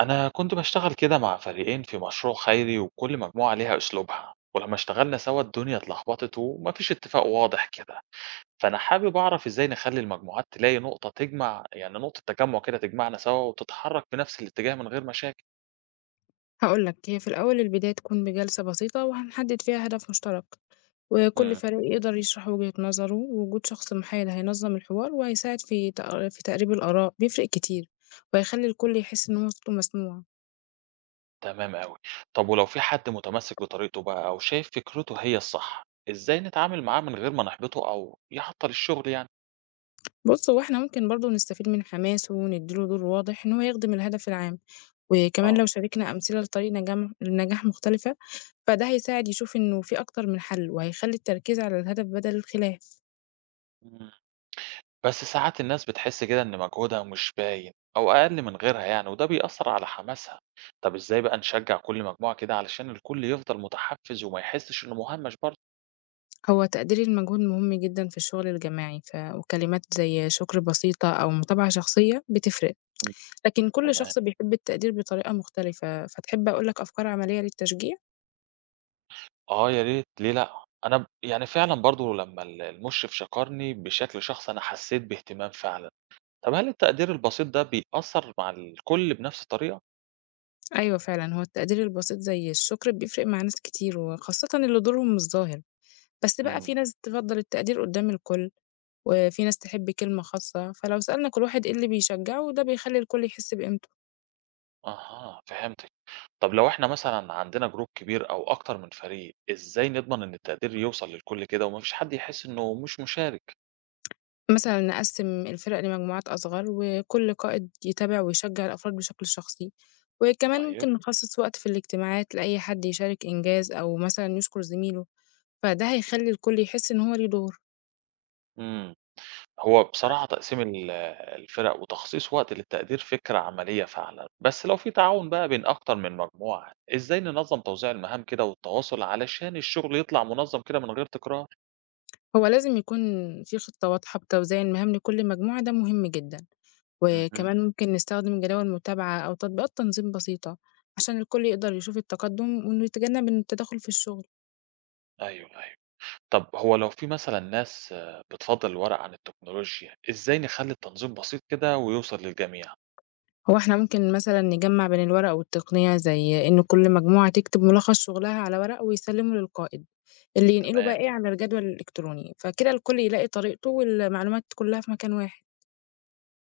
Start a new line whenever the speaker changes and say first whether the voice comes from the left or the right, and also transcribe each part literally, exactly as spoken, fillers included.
right: أنا كنت بشتغل كده مع فريقين في مشروع خيري، وكل مجموعة ليها أسلوبها، ولما اشتغلنا سوا الدنيا اتلخبطت ومفيش اتفاق واضح كده. فأنا حابب أعرف إزاي نخلي المجموعات تلاقي نقطة تجمع، يعني نقطة تجمع كده تجمعنا سوا وتتحرك في نفس الاتجاه من غير مشاكل.
left: هاقول لك، هي في الأول البداية تكون بجلسة بسيطة وهنحدد فيها هدف مشترك، وكل
right: امم.
left: فريق يقدر يشرح وجهة نظره، ووجود شخص محايد هينظم الحوار وهيساعد في تق في تقريب الآراء، بيفرق كتير، وهيخلّي الكل يحس إن هو صوته مسموع.
right: تمام أوي. طب ولو في حد متمسك بطريقته بقى أو شايف فكرته هي الصح، إزاي نتعامل معاه من غير ما نحبطه أو يعطل الشغل يعني؟
left: بُص، هو إحنا ممكن برضه نستفيد من حماسه وندّي له دور واضح إن هو يخدم الهدف العام، وكمان لو شاركنا أمثلة لطريق نجام لنجاح مختلفة، فده هيساعد يشوف إنه في أكتر من حل، وهيخلّي التركيز على الهدف بدل الخلاف.
right: اه. بس ساعات الناس بتحس كده إن مجهودها مش باين أو أقل من غيرها يعني، وده بيأثر على حماسها. طب إزاي بقى نشجع كل مجموعة كده علشان الكل يفضل متحفز وما يحسش إنه مهمش برضه؟
left: هو تقدير المجهود مهم جدًا في الشغل الجماعي، ف وكلمات زي شكر بسيطة أو متابعة شخصية بتفرق،
right: مم.
left: لكن كل
right: تمام.
left: شخص بيحب التقدير بطريقة مختلفة، فتحب أقول لك أفكار عملية للتشجيع؟
right: آه، يا ريت، ليه لأ. أنا ب- يعني فعلا برضه، لما ال- المشرف شكرني بشكل شخصي أنا حسيت باهتمام فعلا. طب هل التقدير البسيط ده بيأثر مع الكل بنفس الطريقة؟
left: أيوه فعلًا، هو التقدير البسيط زي الشكر بيفرق مع ناس كتير، وخاصة اللي دورهم مش ظاهر، بس بقى في
right: مم.
left: ناس تفضّل التقدير قدّام الكل، وفي ناس تحب كلمة خاصة، فلو سألنا كل واحد إيه اللي بيشجعه ده بيخلي الكل يحس بقيمته.
right: أها، فهمتِك. طب لو إحنا مثلًا عندنا group كبير أو أكتر من فريق، إزاي نضمن إن التقدير يوصل للكل كده وما فيش حد يحس إنه مش مشارك؟
left: مثلًا نقسّم الفرق لمجموعات أصغر، وكل قائد يتابع ويشجع الأفراد بشكل شخصي، وكمان
right: طيب،
left: ممكن نخصص وقت في الاجتماعات لأي حد يشارك إنجاز أو مثلًا يشكر زميله، فده هيخلّي الكل يحس إن هو ليه دور.
right: إمم. هو بصراحة تقسيم ال الفرق وتخصيص وقت للتقدير فكرة عملية فعلًا، بس لو في تعاون بقى بين أكتر من مجموعة، إزاي ننظم توزيع المهام كده والتواصل علشان الشغل يطلع منظم كده من غير تكرار؟
left: هو لازم يكون في خطة واضحة بتوزيع المهام لكل مجموعة، ده مهم جدًا.
right: اهم.
left: وكمان ممكن نستخدم جداول متابعة أو تطبيقات تنظيم بسيطة، عشان الكل يقدر يشوف التقدم وإنه يتجنب إن التدخل في الشغل.
right: أيوه، أيوه. طب هو لو في مثلًا ناس آه، بتفضّل الورق عن التكنولوجيا، إزاي نخلّي التنظيم بسيط كده ويوصل للجميع؟
left: هو إحنا ممكن مثلًا نجمّع بين الورق والتقنية، زي إن كل مجموعة تكتب ملخص شغلها على ورق ويسلّمه للقائد، اللي ينقله بقى
right: تمام،
left: إيه على الجدول الإلكتروني، فكده الكل يلاقي طريقته والمعلومات كلها في مكان واحد.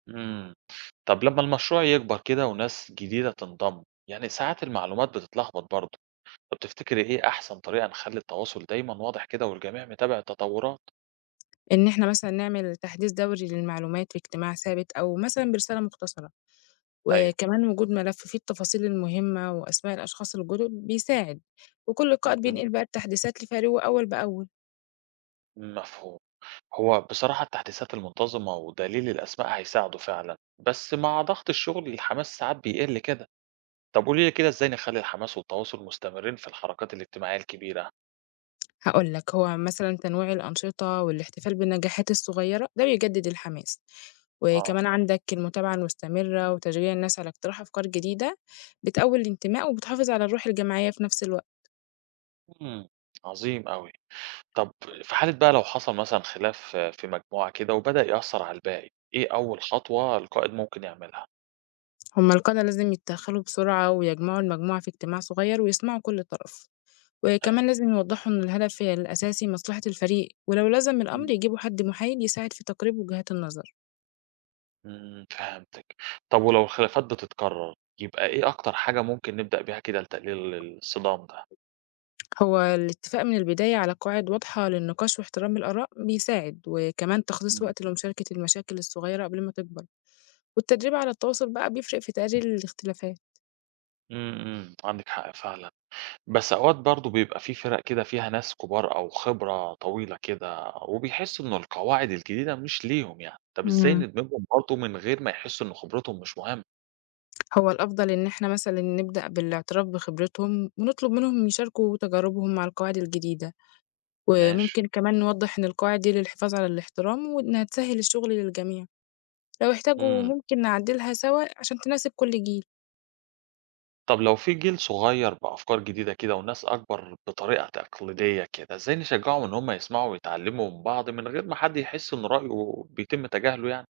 right: إمم. طب لمّا المشروع يكبر كده وناس جديدة تنضم، يعني ساعات المعلومات بتتلخبط برضه، طب تفتكري إيه أحسن طريقة نخلّي التواصل دايمًا واضح كده والجميع متابع التطورات؟
left: إن إحنا مثلًا نعمل تحديث دوري للمعلومات في اجتماع ثابت أو مثلًا برسالة مختصرة،
right: أيوه،
left: وكمان وجود ملف فيه التفاصيل المهمة وأسماء الأشخاص الجدد بيساعد، وكل قائد
right: اهم،
left: بينقل بقى التحديثات لفريقه أول بأول.
right: مفهوم. هو بصراحة التحديثات المنتظمة ودليل الأسماء هيساعدوا فعلًا، بس مع ضغط الشغل الحماس ساعات بيقل كده. طب قولي لي كده إزاي نخلّي الحماس والتواصل مستمرين في الحركات الاجتماعية الكبيرة؟
left: هاقول لك، هو مثلًا تنويع الأنشطة والاحتفال بالنجاحات الصغيّرة ده بيجدد الحماس،
right: آه،
left: وكمان عندك المتابعة المستمرة وتشجيع الناس على اقتراح أفكار جديدة بتقوي الانتماء وبتحافظ على الروح الجماعية في نفس الوقت.
right: إمم، عظيم أوي. طب في حالة بقى لو حصل مثلًا خلاف آه، في مجموعة كده وبدأ يأثّر على الباقي، إيه أول خطوة القائد ممكن يعملها؟
left: هم القادة لازم يتدخلوا بسرعة ويجمعوا المجموعة في اجتماع صغيّر ويسمعوا كل طرف،
right: أيوه.
left: وكمان لازم يوضحوا إن الهدف الأساسي مصلحة الفريق، ولو لزم الأمر
right: إمم.
left: يجيبوا حد محايد يساعد في تقريب وجهات النظر.
right: إمم، فهمتِك. طب ولو الخلافات بتتكرر، يبقى إيه أكتر حاجة ممكن نبدأ بيها كده لتقليل الصدام ده؟
left: هو الاتفاق من البداية على قواعد واضحة للنقاش واحترام الآراء بيساعد، وكمان تخصيص
right: إمم.
left: وقت لمشاركة المشاكل الصغيرة قبل ما تكبر، والتدريب على التواصل بقى بيفرق في تقليل الاختلافات.
right: إمم، إمم، عندِك حق فعلًا. بس أوقات برضه بيبقى في فرق كده فيها ناس كبار أو خبرة طويلة كده وبيحسوا إن القواعد الجديدة مش ليهم يعني، طب إزاي
left: امم
right: ندمجهم برضه من غير ما يحسوا إن خبرتهم مش مهمة؟
left: هو الأفضل إن احنا مثلا نبدأ بالاعتراف بخبرتهم ونطلب منهم يشاركوا تجاربهم مع القواعد الجديدة،
right: ماشي.
left: وممكن كمان نوضح إن القواعد دي للحفاظ على الاحترام وإنها تسهل الشغل للجميع. لو احتاجوا
right: امم.
left: ممكن نعدلها سوا عشان تناسب كل جيل.
right: طب لو في جيل صغير بأفكار جديدة كده وناس أكبر بطريقة تقليدية كده، إزاي نشجعهم إن هم يسمعوا ويتعلموا من بعض من غير ما حد يحس إن رأيه بيتم تجاهله يعني؟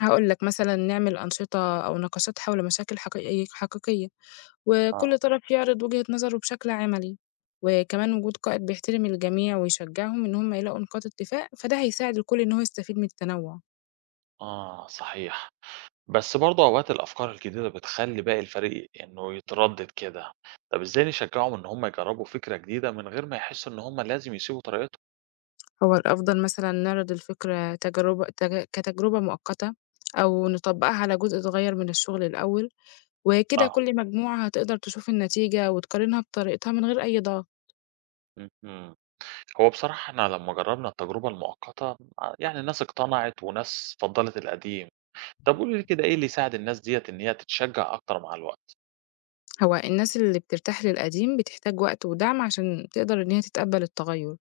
left: هقولك مثلا نعمل أنشطة أو نقاشات حول مشاكل حقيقية حقيقية
right: اه.
left: وكل طرف يعرض وجهة نظره بشكل عملي، وكمان وجود قائد بيحترم الجميع ويشجعهم إن هم يلاقوا نقاط اتفاق، فده هيساعد الكل إن هو يستفيد من التنوع.
right: آه صحيح. بس برضه أوقات الأفكار الجديدة بتخلّي باقي الفريق إنه يتردد كده، طب إزاي نشجّعهم إن هم يجرّبوا فكرة جديدة من غير ما يحسّوا إن هم لازم يسيبوا طريقتهم؟
left: هو الأفضل مثلا نعرض الفكرة تجربة تج كتجربة مؤقتة أو نطبقها على جزء صغير من الشغل الأول، وكده
right: آه،
left: كل مجموعة هتقدر تشوف النتيجة وتقارنها بطريقتها من غير أي ضغط.
right: اهم. هو بصراحة إحنا لمّا جرّبنا التجربة المؤقتة ع يعني ناس اقتنعت وناس فضّلت القديم، طب قولي لي كده إيه اللي يساعد الناس ديّة إن هي تتشجّع أكتر مع الوقت؟
left: هو الناس اللي بترتاح للقديم بتحتاج وقت ودعم عشان تقدر إن هي تتقبل التغير.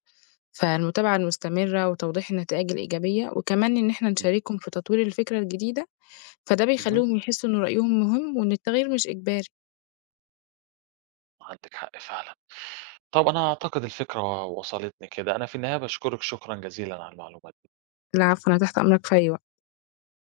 left: فالمتابعة المستمرة وتوضيح النتائج الإيجابية وكمان إن إحنا
right: إمم،
left: نشاركهم في تطوير الفكرة الجديدة، فده
right: اهم.
left: بيخليهم يحسوا إن رأيهم مهم وإن التغيير مش إجباري.
right: عندِك حق فعلًا، طب أنا أعتقد الفكرة وصلتني كده، أنا في النهاية باشكرِك شكرًا جزيلًا على المعلومات.
left: العفو، أنا تحت أمرك في أي وقت.